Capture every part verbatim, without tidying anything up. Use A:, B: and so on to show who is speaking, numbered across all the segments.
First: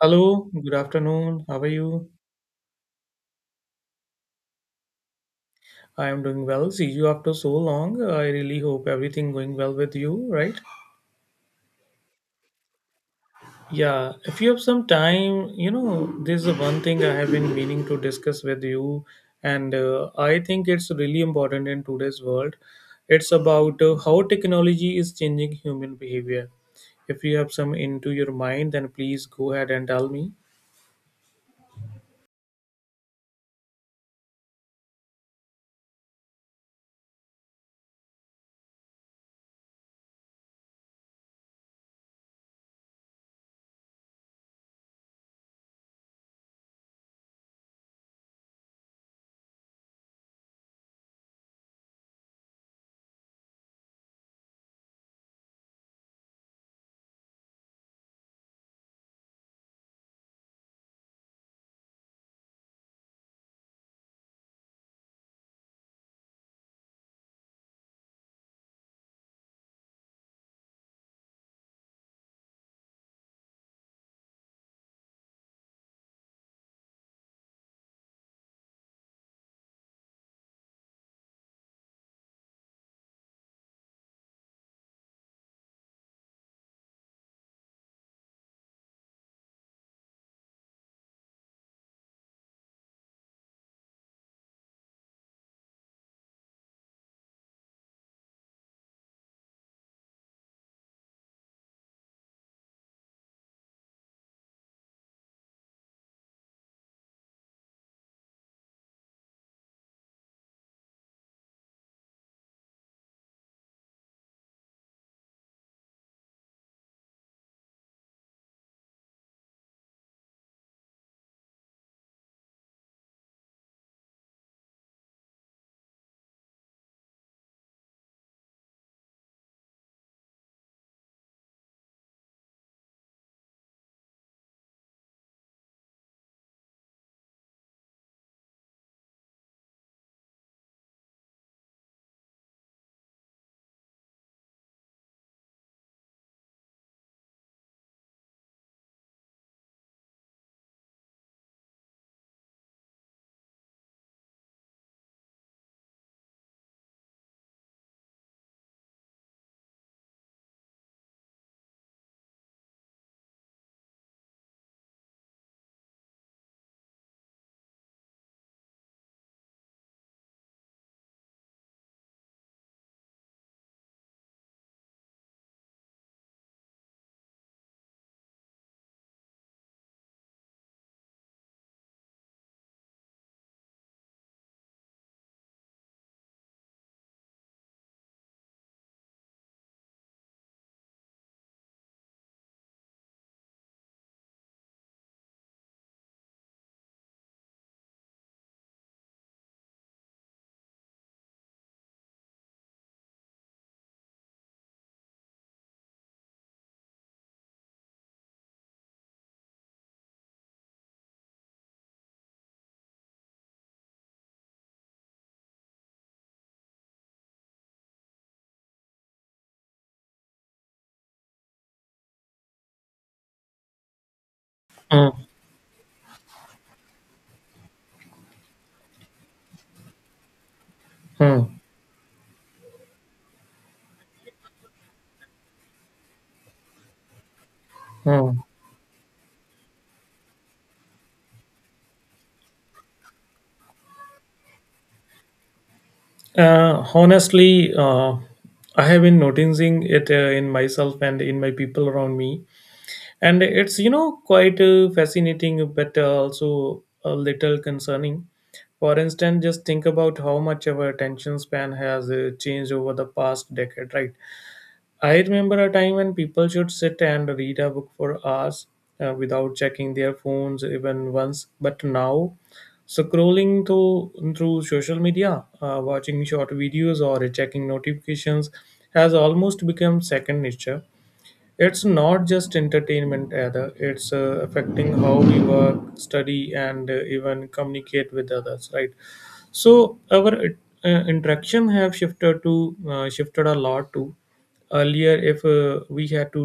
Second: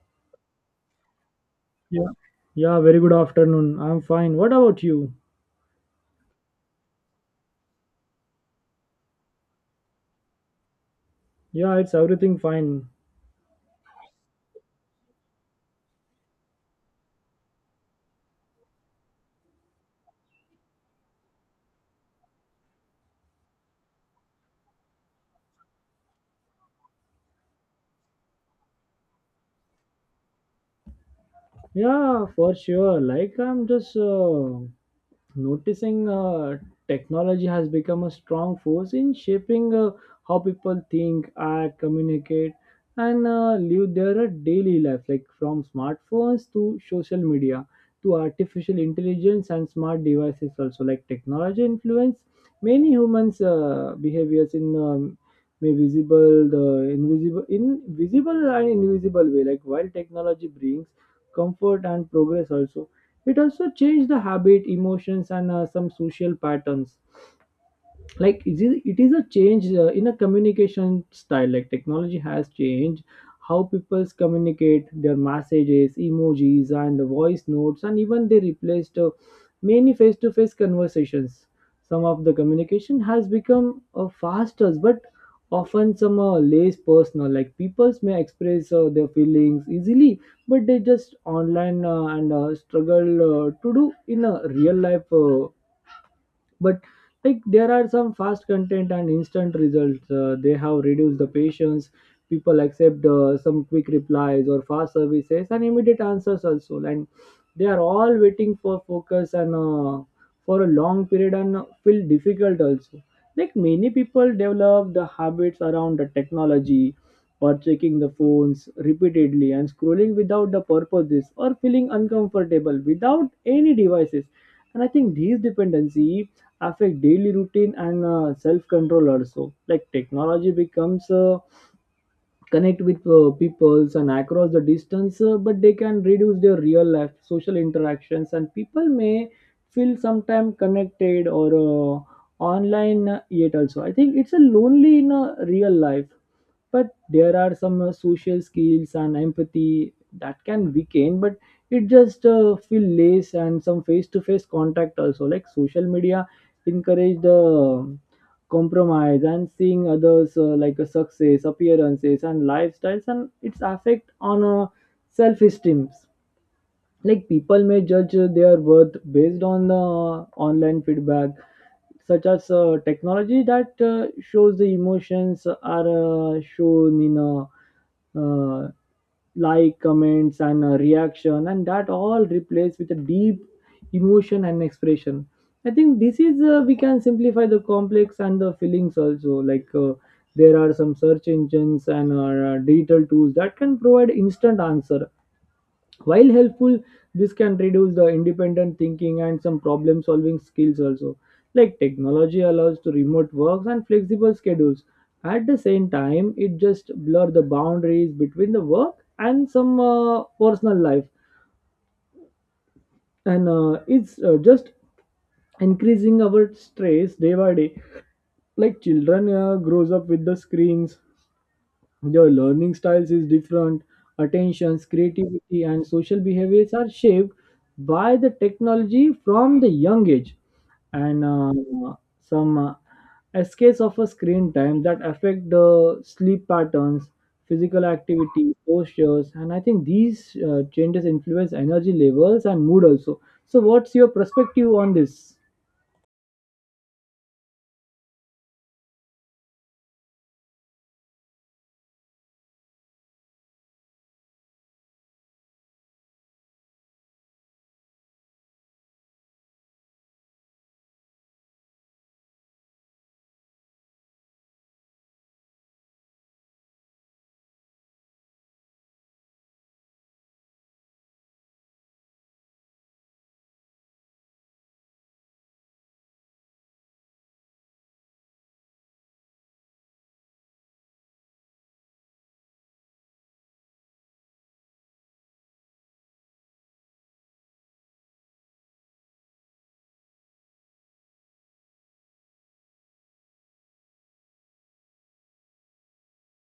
A: Hello, good afternoon. How are you?
B: Yeah. Yeah, very good afternoon. I'm fine. What about you?
A: I am doing well. See you after so long. uh, I really hope everything going well with you, right?
B: Yeah, it's everything fine.
A: Yeah, if you have some time, you know, this is one thing I have been meaning to discuss with you, and uh, I think it's really important in today's world. It's about uh, how technology is changing human behavior. If you have some into your mind, then please go ahead and tell me.
B: Yeah, for sure. Like I'm just uh, noticing uh, technology has become a strong force in shaping uh, how people think, act, communicate, and uh, live their uh, daily life, like from smartphones to social media to artificial intelligence and smart devices, also like technology influence many humans' uh, behaviors in. Um, may visible the invisible in visible and invisible way, like while technology brings comfort and progress also, it also changed the habit, emotions, and uh, some social patterns, like it is, it is a change uh, in a communication style. Like technology has changed how people communicate their messages, emojis, and the voice notes, and even they replaced uh, many face-to-face conversations. Some of the communication has become uh, faster, but often some uh, less personal, like people may express uh, their feelings easily but they just online uh, and uh, struggle uh, to do in a real life uh, but, like there are some fast content and instant results, uh, they have reduced the patience. People accept uh, some quick replies or fast services and immediate answers also, and they are all waiting for focus and uh, for a long period and feel difficult also. Like many people develop the habits around the technology, or checking the phones repeatedly and scrolling without the purposes or feeling uncomfortable without any devices, and I think these dependency affect daily routine and uh, self control also. Like technology becomes uh, connect with uh, peoples and across the distance uh, but they can reduce their real life social interactions, and people may feel sometime connected or uh, online uh, yet also, I think it's a lonely in a real life. But there are some uh, social skills and empathy that can weaken. But it just uh, feel less and some face-to-face contact also. Like social media encourage the um, compromise and seeing others uh, like a success appearances and lifestyles, and its affect on uh, self-esteem. Like people may judge uh, their worth based on the online feedback, such as uh, technology that uh, shows the emotions are uh, shown in a uh, like comments and uh, reaction, and that all replaced with a deep emotion and expression. I think this is uh, we can simplify the complex and the feelings also. Like uh, there are some search engines and uh, digital tools that can provide instant answer. While helpful, this can reduce the independent thinking and some problem solving skills also. Like technology allows to remote works and flexible schedules at the same time, it just blur the boundaries between the work and some uh, personal life, and uh, it's uh, just increasing our stress day by day. Like children uh, grows up with the screens, your learning styles is different, attentions,
A: Hmm.
B: creativity, and social behaviors are shaped by the technology from the young age. And
A: Hmm.
B: uh, some uh, escapes of a screen time that affect the sleep patterns, physical
A: Hmm.
B: activity, postures, and I think these uh, changes influence energy levels and mood also. So, what's your perspective on this?
A: Uh, honestly, uh, I have been noticing it uh, in myself and in my people around me, and it's you know quite uh, fascinating, but uh, also a little concerning. For instance, just think about how much our attention span has uh, changed over the past decade, right? I remember a time when people should sit and read a book for hours uh, without checking their phones even once. But now, scrolling through, through social media, uh, watching short videos, or checking notifications has almost become second nature. It's not just entertainment, either. It's uh, affecting how we work, study, and uh, even communicate with others, right? So our uh, interaction have shifted to uh, shifted a lot to earlier if uh, we had to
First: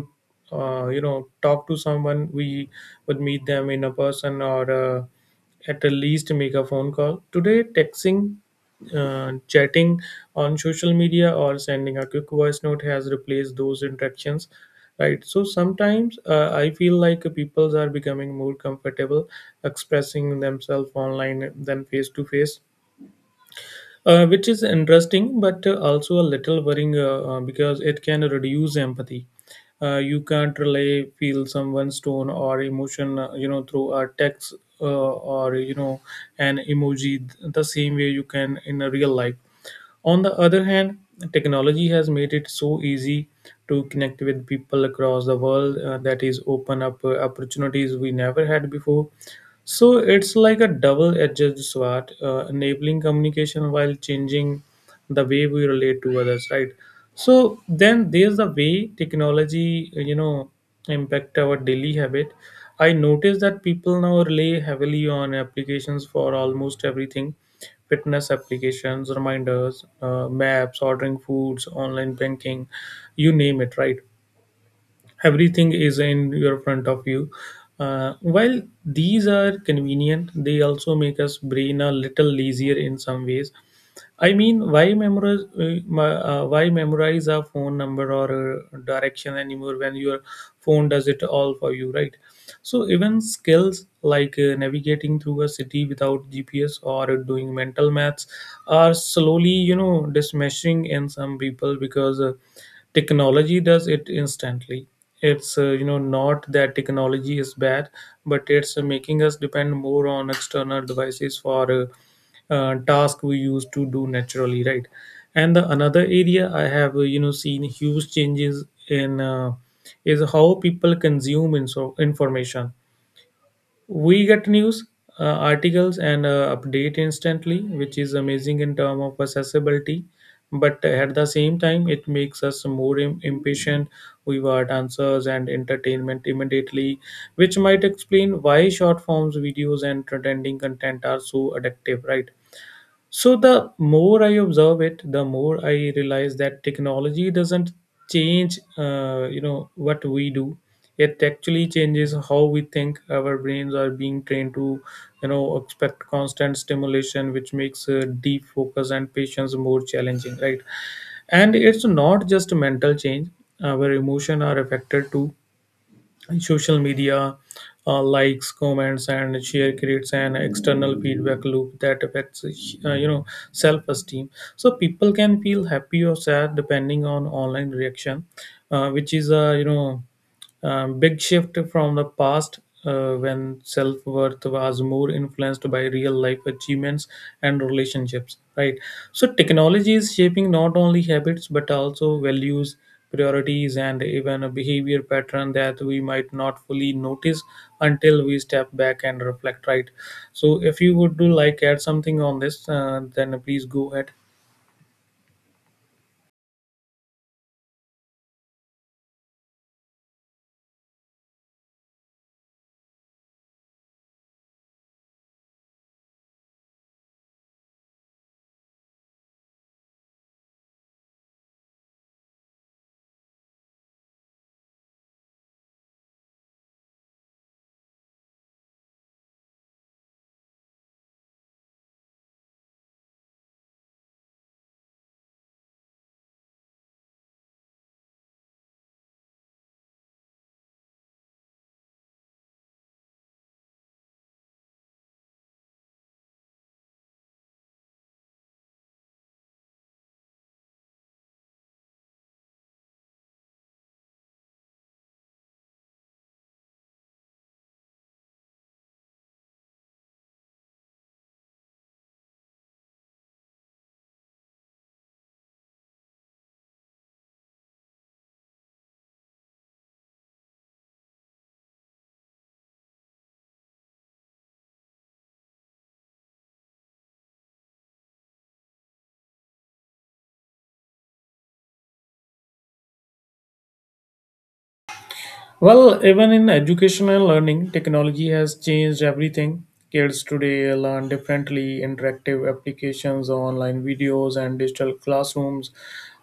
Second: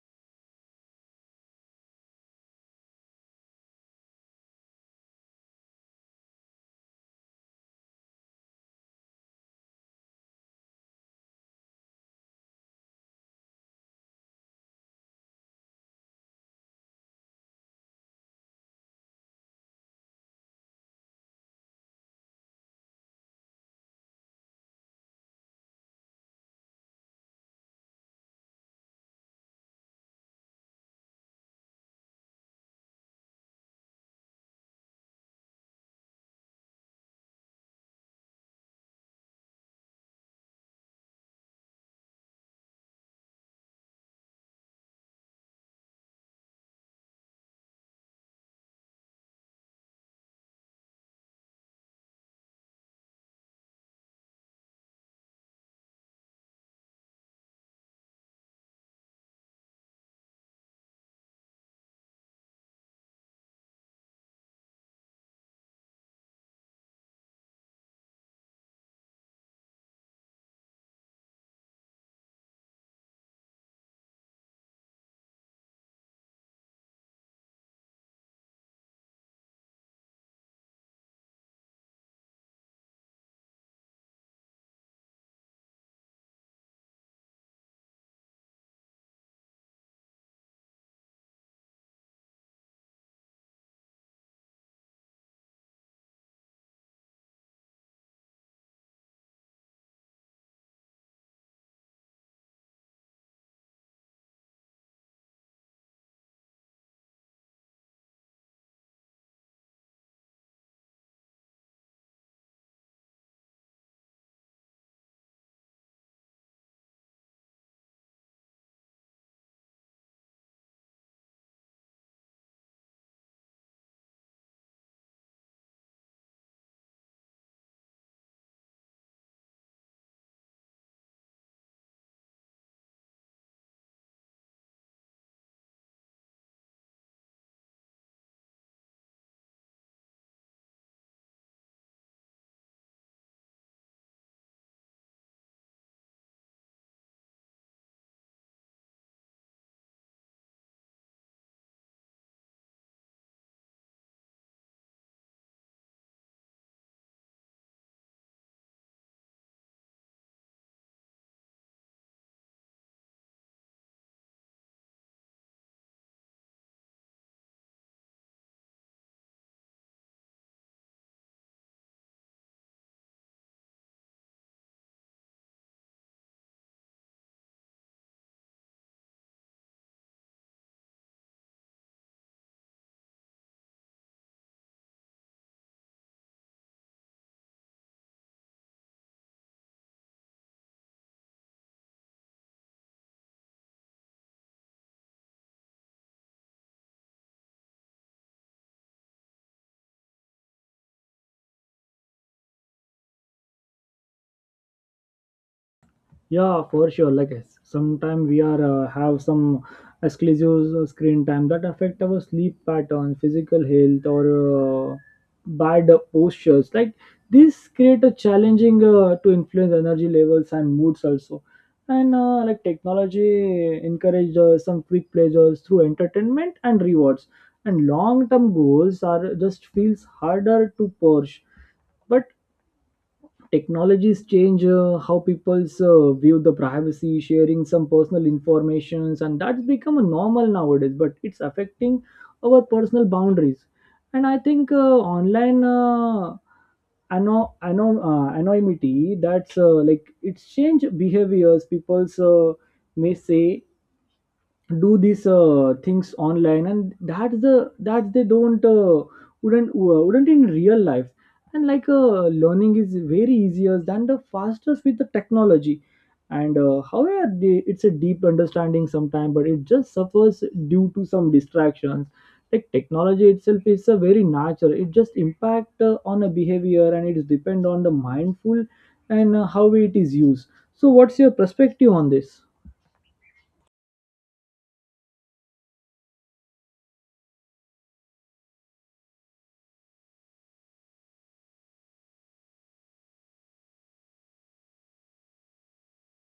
A: uh, you know talk to someone. We would meet them in a person or uh, at the least make a phone call. Today texting, uh, chatting on social media, or sending a quick voice note has replaced those interactions, right? So sometimes uh, I feel like people are becoming more comfortable expressing themselves online than face to face, uh, which is interesting but uh, also a little worrying, uh, uh, because it can reduce empathy. Uh, you can't really feel someone's tone or emotion uh, you know through a text uh, or you know an emoji th- the same way you can in a real life. On the other hand, technology has made it so easy to connect with people across the world, uh, that is open up uh, opportunities we never had before. So it's like a double-edged sword, uh, enabling communication while changing the way we relate to others, right? So then there's the way technology, uh, you know, impact our daily habit. I noticed that people now rely heavily on applications for almost everything, fitness applications, reminders, uh, maps, ordering foods, online banking, you name it, right? Everything is in your front of you. Uh, while these are convenient, they also make us brain a little lazier in some ways. I mean, why memorize uh, my- uh, why memorize a phone number or a direction anymore when your phone does it all for you, right? So even skills like uh, navigating through a city without G P S or doing mental maths are slowly, you know, dismissing in some people because uh, technology does it instantly. It's uh, you know not that technology is bad, but it's uh, making us depend more on external devices for. Uh, uh, task we used to do naturally, right? And the another area I have uh, you know seen huge changes in uh, is how people consume info- information. We get news, uh, articles, and uh, update instantly, which is amazing in terms of accessibility, but at the same time it makes us more im- impatient. We want answers and entertainment immediately, which might explain why short forms videos and trending content are so addictive, right? So the more I observe it, the more I realize that technology doesn't change, uh, you know, what we do. It actually changes how we think. Our brains are being trained to, you know, expect constant stimulation, which makes uh, deep focus and patience more challenging, right? And it's not just mental change. Our emotion are affected too. In social media, uh, likes, comments, and share creates an external feedback loop that affects, uh, you know self-esteem. So people can feel happy or sad depending on online reaction, uh, which is a, you know um, big shift from the past, uh, when self worth was more influenced by real life achievements and relationships, right? So, technology is shaping not only habits but also values, priorities, and even a behavior pattern that we might not fully notice until we step back and reflect, right? So, if you would do like add something on this, uh, then please go ahead.
B: Yeah, for sure. Like sometimes we are uh, have some exclusive screen time that affect our sleep pattern, physical health, or uh, bad postures. Like this create a challenging uh, to influence energy levels and moods also. And uh, like technology encourage uh, some quick pleasures through entertainment and rewards, and long term goals are just feels harder to push. But technologies change uh, how people's uh, view the privacy, sharing some personal informations, and that's become a normal nowadays, but it's affecting our personal boundaries. And I think uh, online uh, ano- ano- uh, anonymity that's uh, like it's change behaviors, people's uh, may say do these uh, things online and that's the that they don't uh, wouldn't uh, wouldn't in real life. And like uh, learning is very easier than the fastest with the technology. And uh, however they, it's a deep understanding sometimes, but it just suffers due to some distractions. Like technology itself is a very natural, it just impact uh, on a behavior, and it is depend on the mindful and uh, how it is used. So, what's your perspective on this?
A: Well, even in education and learning, technology has changed everything. Kids today learn differently, interactive applications, online videos, and digital classrooms,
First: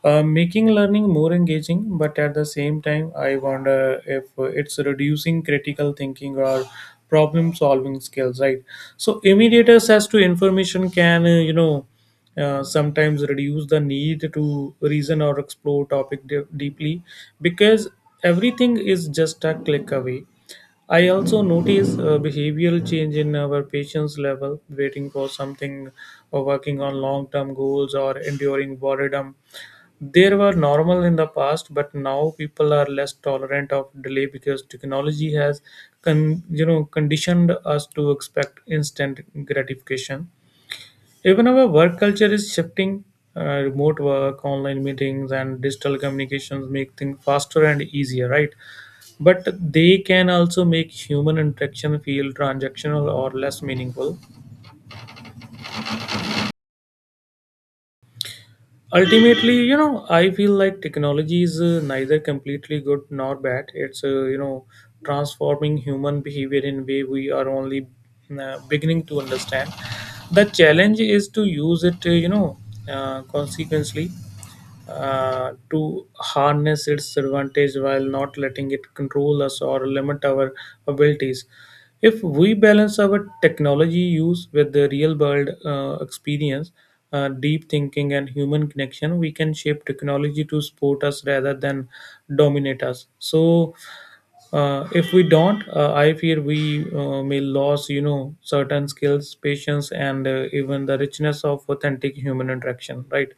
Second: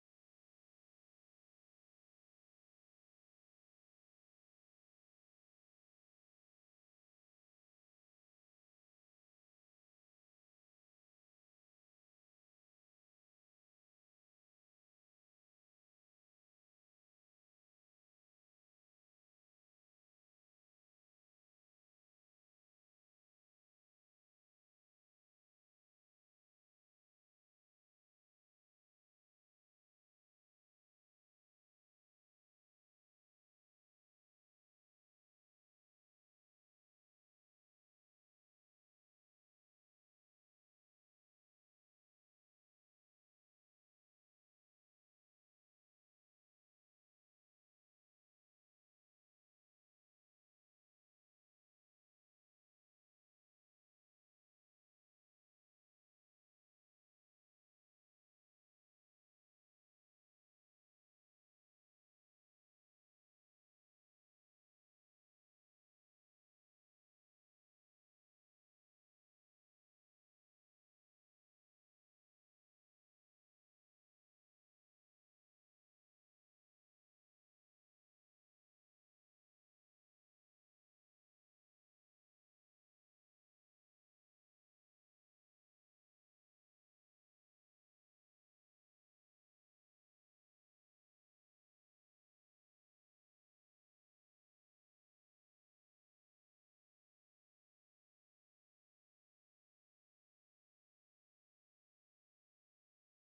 A: uh, making learning more engaging. But at the same time, I wonder if uh, it's reducing critical thinking or problem solving skills, right? So, immediate access to information can, uh, you know, uh, sometimes reduce the need to reason or explore topic de- deeply, because everything is just a click away. I also notice uh, behavioral change in our patience level, waiting for something or working on long term goals or enduring boredom. They were normal in the past, but now people are less tolerant of delay because technology has con- you know conditioned us to expect instant gratification. Even our work culture is shifting. Uh, remote work, online meetings, and digital communications make things faster and easier, right? But they can also make human interaction feel transactional or less meaningful. Ultimately, you know, I feel like technology is uh, neither completely good nor bad. It's, uh, you know, transforming human behavior in way we are only uh, beginning to understand. The challenge is to use it, uh, you know, uh, consequently uh, to harness its advantage while not letting it control us or limit our abilities. If we balance our technology use with the real world uh, experience, uh, deep thinking, and human connection, we can shape technology to support us rather than dominate us. So, uh, if we don't, uh, I fear we uh, may lose, you know, certain skills, patience, and uh, even the richness of authentic human interaction, right?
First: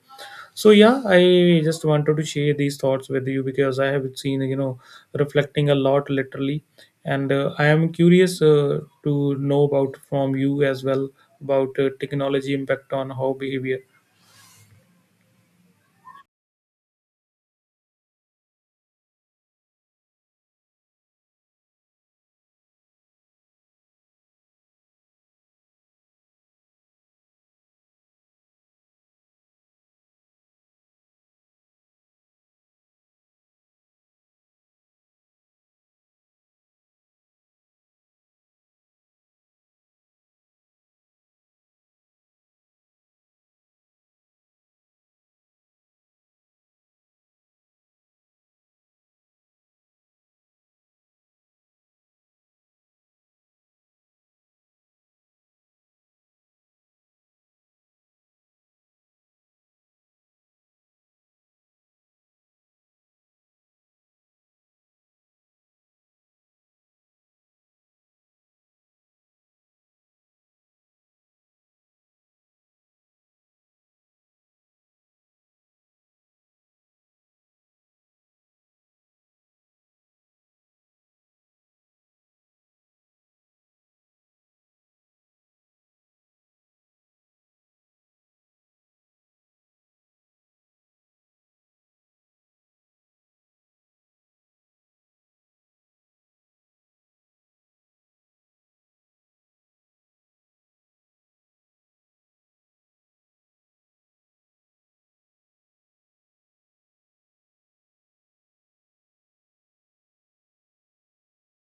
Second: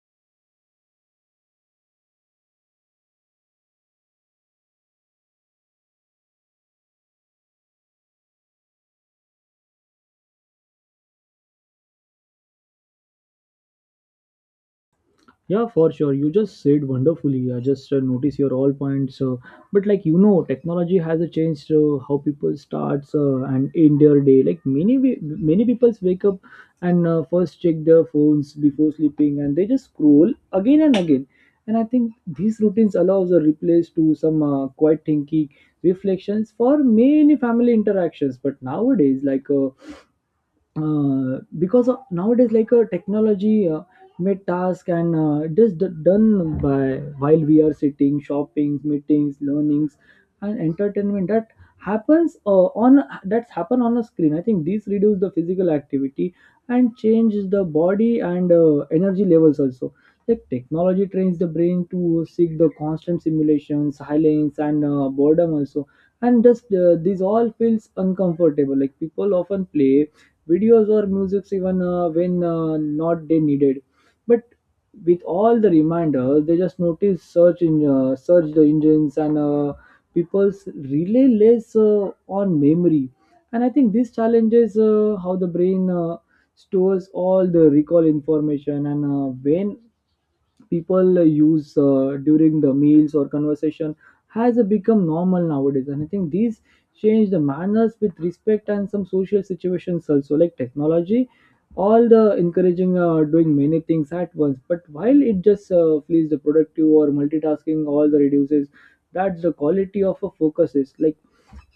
A: So yeah, I just wanted to share these thoughts with you because I have seen, you know, reflecting a lot literally, and uh, I am curious uh, to know about from you as well about uh, technology impact on how behavior.
B: Yeah, for sure. You just said wonderfully. I just uh, notice your all points. Uh, but, like you know, technology has uh, changed uh, how people starts uh, and end their day. Like many we- many people wake up and uh, first check their phones before sleeping, and they just scroll again and again. And I think these routines allows a replace to some uh, quiet thinking, reflections for many family interactions. But nowadays, like. Uh, uh, because uh, nowadays, like uh, technology uh, made task and uh, it is d- done by while we are sitting, shopping, meetings, learnings, and entertainment that happens uh, on that's happen on a screen. I think this reduce the physical activity and changes the body and uh, energy levels also. Like technology trains the brain to seek the constant simulation, silence, and uh, boredom also, and just uh, these all feels uncomfortable. Like people often play videos or musics even uh, when uh, not they needed. But with all the reminders, they just notice search in uh, search the engines, and uh, people's relay less uh, on memory. And I think this challenges uh, how the brain uh, stores all the recall information. And uh, when people uh, use uh, during the meals or conversation has uh, become normal nowadays. And I think these change the manners with respect and some social situations also. Like technology all the encouraging uh, doing many things at once, but while it just uh, please the productive or multitasking all the reduces that the quality of a focus is. Like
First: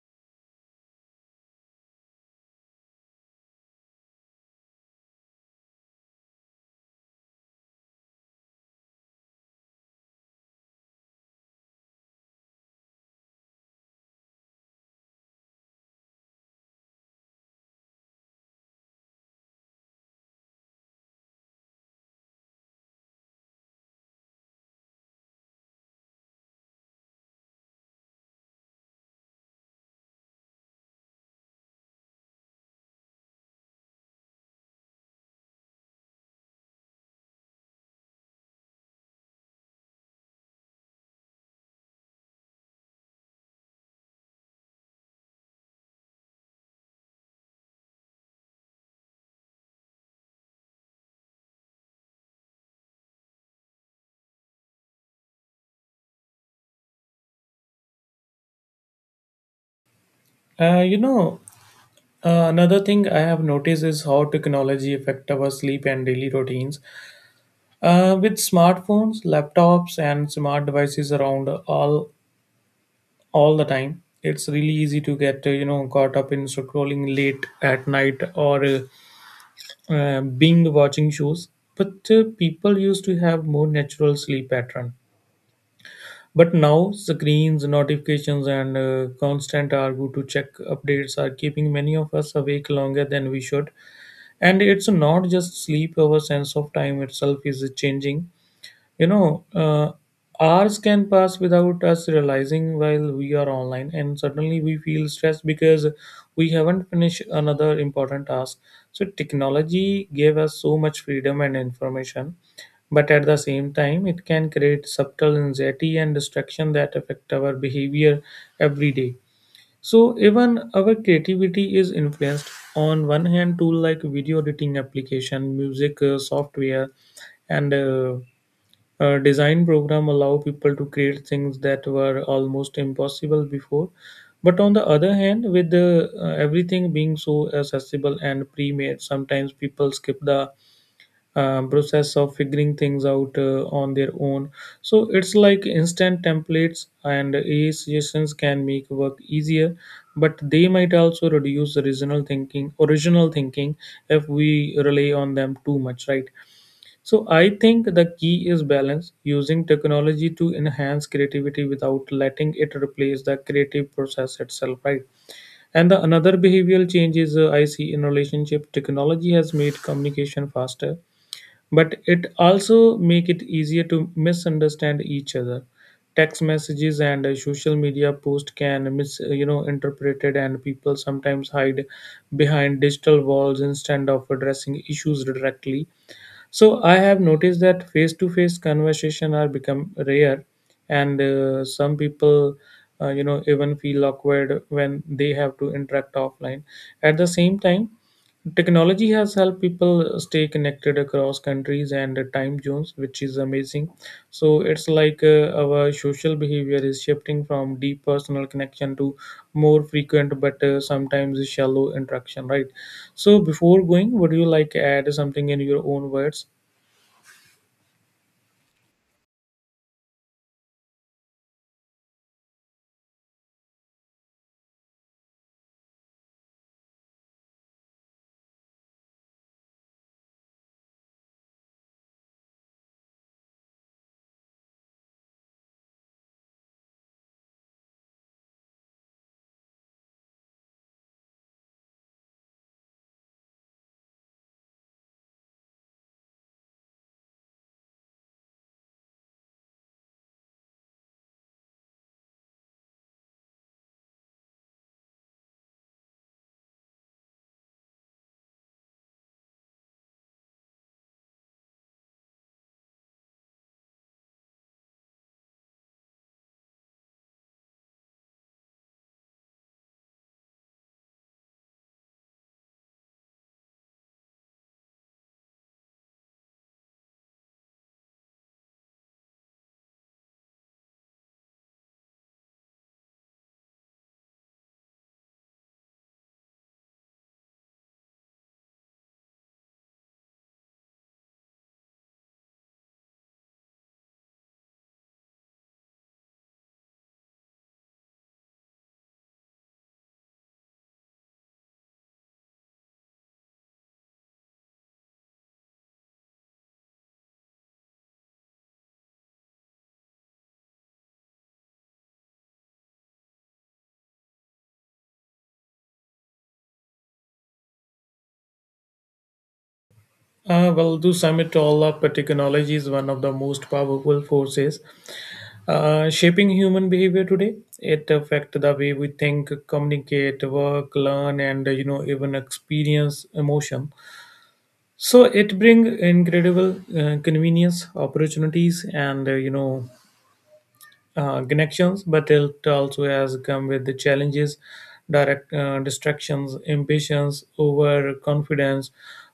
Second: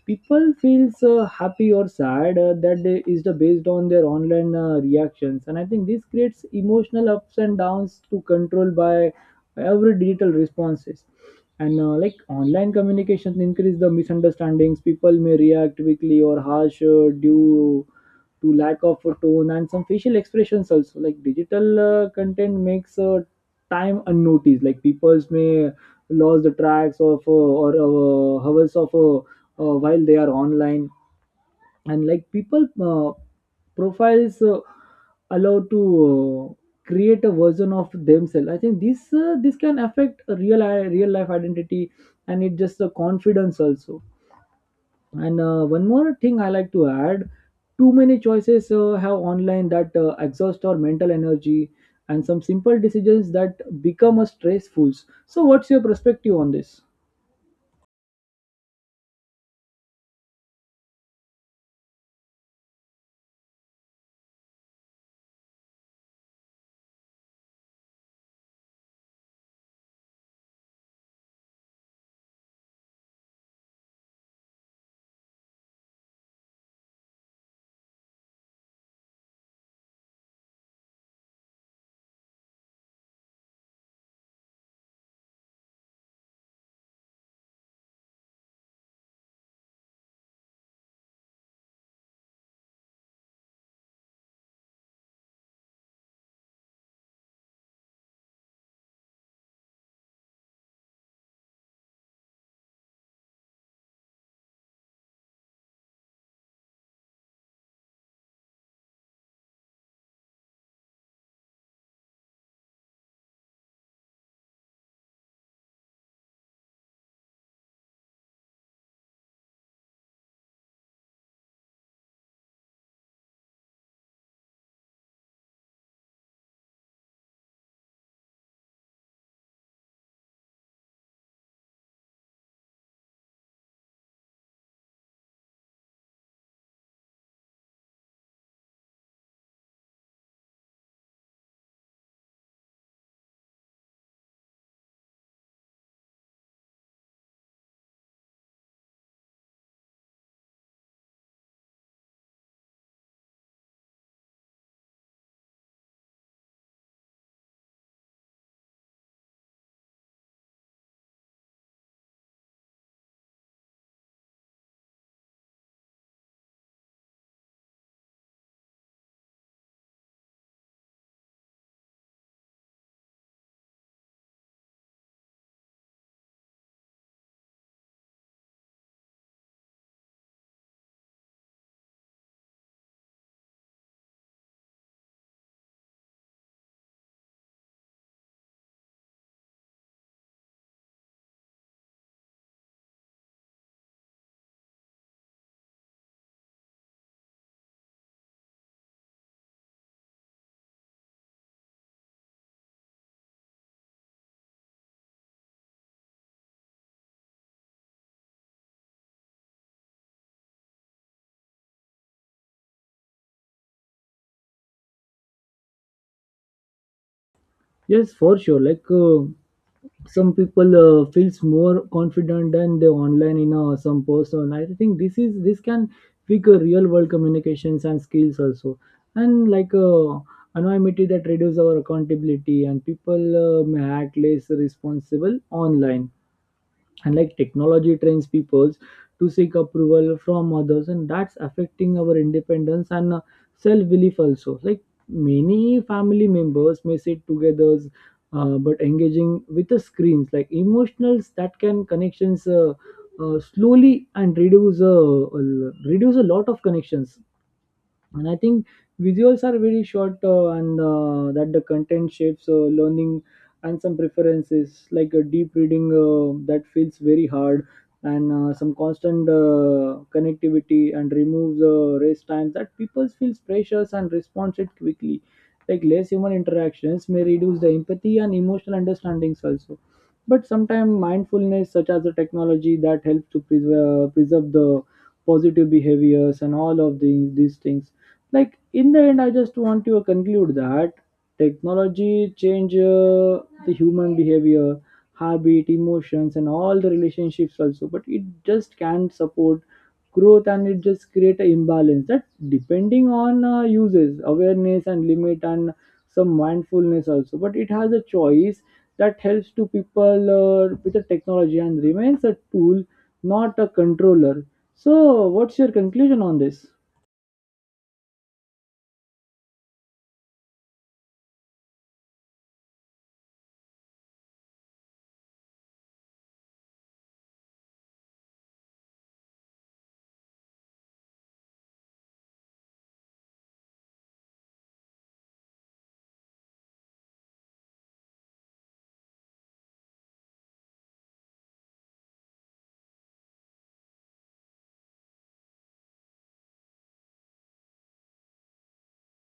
B: people feels uh, happy or sad uh, that they, is the based on their online uh, reactions. And I think this creates emotional ups and downs to control by every digital responses. And uh, like online communications increase the misunderstandings, people may react quickly or harsh uh, due to lack of a tone and some facial expressions also. Like digital uh, content makes uh, time unnoticed, like people may lose the tracks of uh, or uh, hours of uh, uh, while they are online. And like people uh, profiles uh, allowed to uh, create a version of themselves. I think this uh, this can affect a real uh, real life identity, and it just the confidence also. And uh, one more thing I like to add: too many choices uh, have online that uh, exhaust our mental energy, and some simple decisions that become a stressful. So, what's your perspective on this?
A: Uh, you know, uh, another thing I have noticed is how technology affect our sleep and daily routines. Uh, with smartphones, laptops, and smart devices around all all the time, it's really easy to get uh, you know caught up in scrolling late at night or uh, uh, being watching shows. But uh, people used to have more natural sleep pattern. But now screens, notifications, and uh, constant argue to check updates are keeping many of us awake longer than we should. And it's not just sleep; our sense of time itself is changing. You know, uh, hours can pass without us realizing while we are online, and suddenly we feel stressed because we haven't finished another important task. So, technology gave us so much freedom and information, but at the same time, it can create subtle anxiety and distraction that affect our behavior every day. So, even our creativity is influenced. On one hand, tool like video editing application, music uh, software, and uh, uh, design program allow people to create things that were almost impossible before. But on the other hand, with the, uh, everything being so accessible and pre-made, sometimes people skip the um, process of figuring things out uh, on their own. So it's like instant templates and A I suggestions can make work easier, but they might also reduce original thinking. Original thinking if we rely on them too much, right? So I think the key is balance, using technology to enhance creativity without letting it replace the creative process itself, right? And the another behavioral change is uh, I see in relationship, technology has made communication faster, but it also make it easier to misunderstand each other. Text messages and uh, social media post can mis uh, you know interpreted, and people sometimes hide behind digital walls instead of addressing issues directly. So I have noticed that face-to-face conversation are become rare, and uh, some people, uh, you know, even feel awkward when they have to interact offline. At the same time, technology has helped people stay connected across countries and time zones, which is amazing. So it's like uh, our social behavior is shifting from deep personal connection to more frequent but uh, sometimes shallow interaction, right? So before going, would you like add something in your own words?
B: Yes, for sure. Like uh, some people uh, feels more confident than they online in uh, some person. I think this is this can pick uh, real world communications and skills also. And like uh, anonymity that reduces our accountability, and people uh, may act less responsible online. And like technology trains peoples to seek approval from others, and that's affecting our independence and uh, self-belief also. Like many family members may sit together uh, but engaging with the screens, like emotionals that can connections uh, uh, slowly and reduce uh, uh, reduce a lot of connections. And I think visuals are very short uh, and uh, that the content shapes uh, learning and some preferences, like a deep reading uh, that feels very hard. And uh, some constant uh, connectivity and removes uh, race times, that people feels pressures and responds it quickly. Like less human interactions may reduce the empathy and emotional understandings also. But sometimes mindfulness such as the technology that helps to preserve, preserve the positive behaviors and all of the, these things. Like in the end, I just want to conclude that technology change uh, the human behavior, habit, emotions, and all the relationships also, but it just can't support growth, and it just create an imbalance that depending on uh, uses awareness and limit and some mindfulness also. But it has a choice that helps to people uh, with the technology and remains a tool, not a controller. So, what's your conclusion on this?
A: Uh, well, to sum it all up, technology is one of the most powerful forces uh, shaping human behavior today. It affects the way we think, communicate, work, learn, and you know even experience emotion. So it brings incredible uh, convenience, opportunities, and uh, you know uh, connections, but it also has come with the challenges, direct uh, distractions, impatience, overconfidence,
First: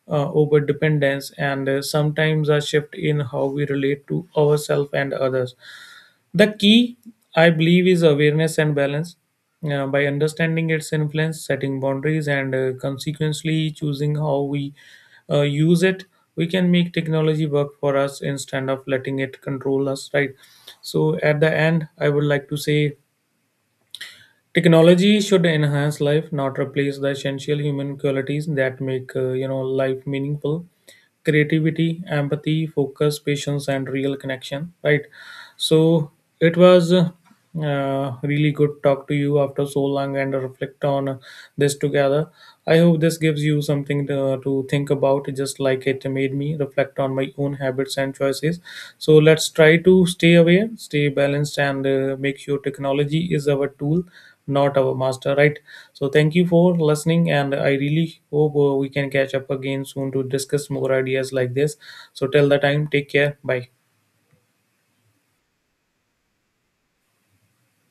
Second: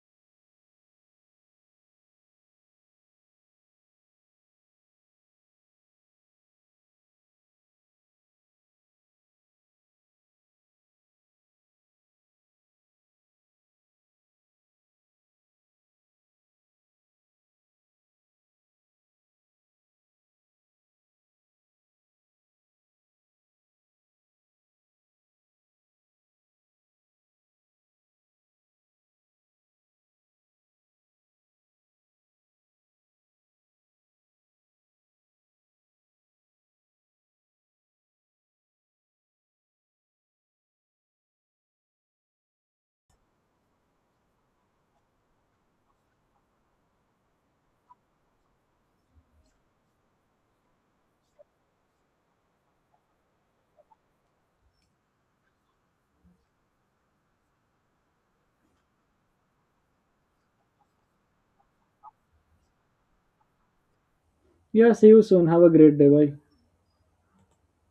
A: uh, overdependence, and uh, sometimes a shift in how we relate to ourselves and others. The key, I believe, is awareness and balance. Uh, by understanding its influence, setting boundaries, and uh, consequently choosing how we uh, use it, we can make technology work for us instead of letting it control us, right? So, at the end, I would like to say technology should enhance life, not replace the essential human qualities that make uh, you know life meaningful. Creativity, empathy, focus, patience, and real connection. Right. So it was uh, uh, really good talk to you after so long and reflect on this together. I hope this gives you something to, to think about, just like it made me reflect on my own habits and choices. So let's try to stay aware, stay balanced, and uh, make sure technology is our tool, not our master, right? So thank you for listening, and I really hope uh, we can catch up again soon to discuss more ideas like this. So till the time, take care. Bye.
B: Yeah, see you soon. Have a great day. Bye.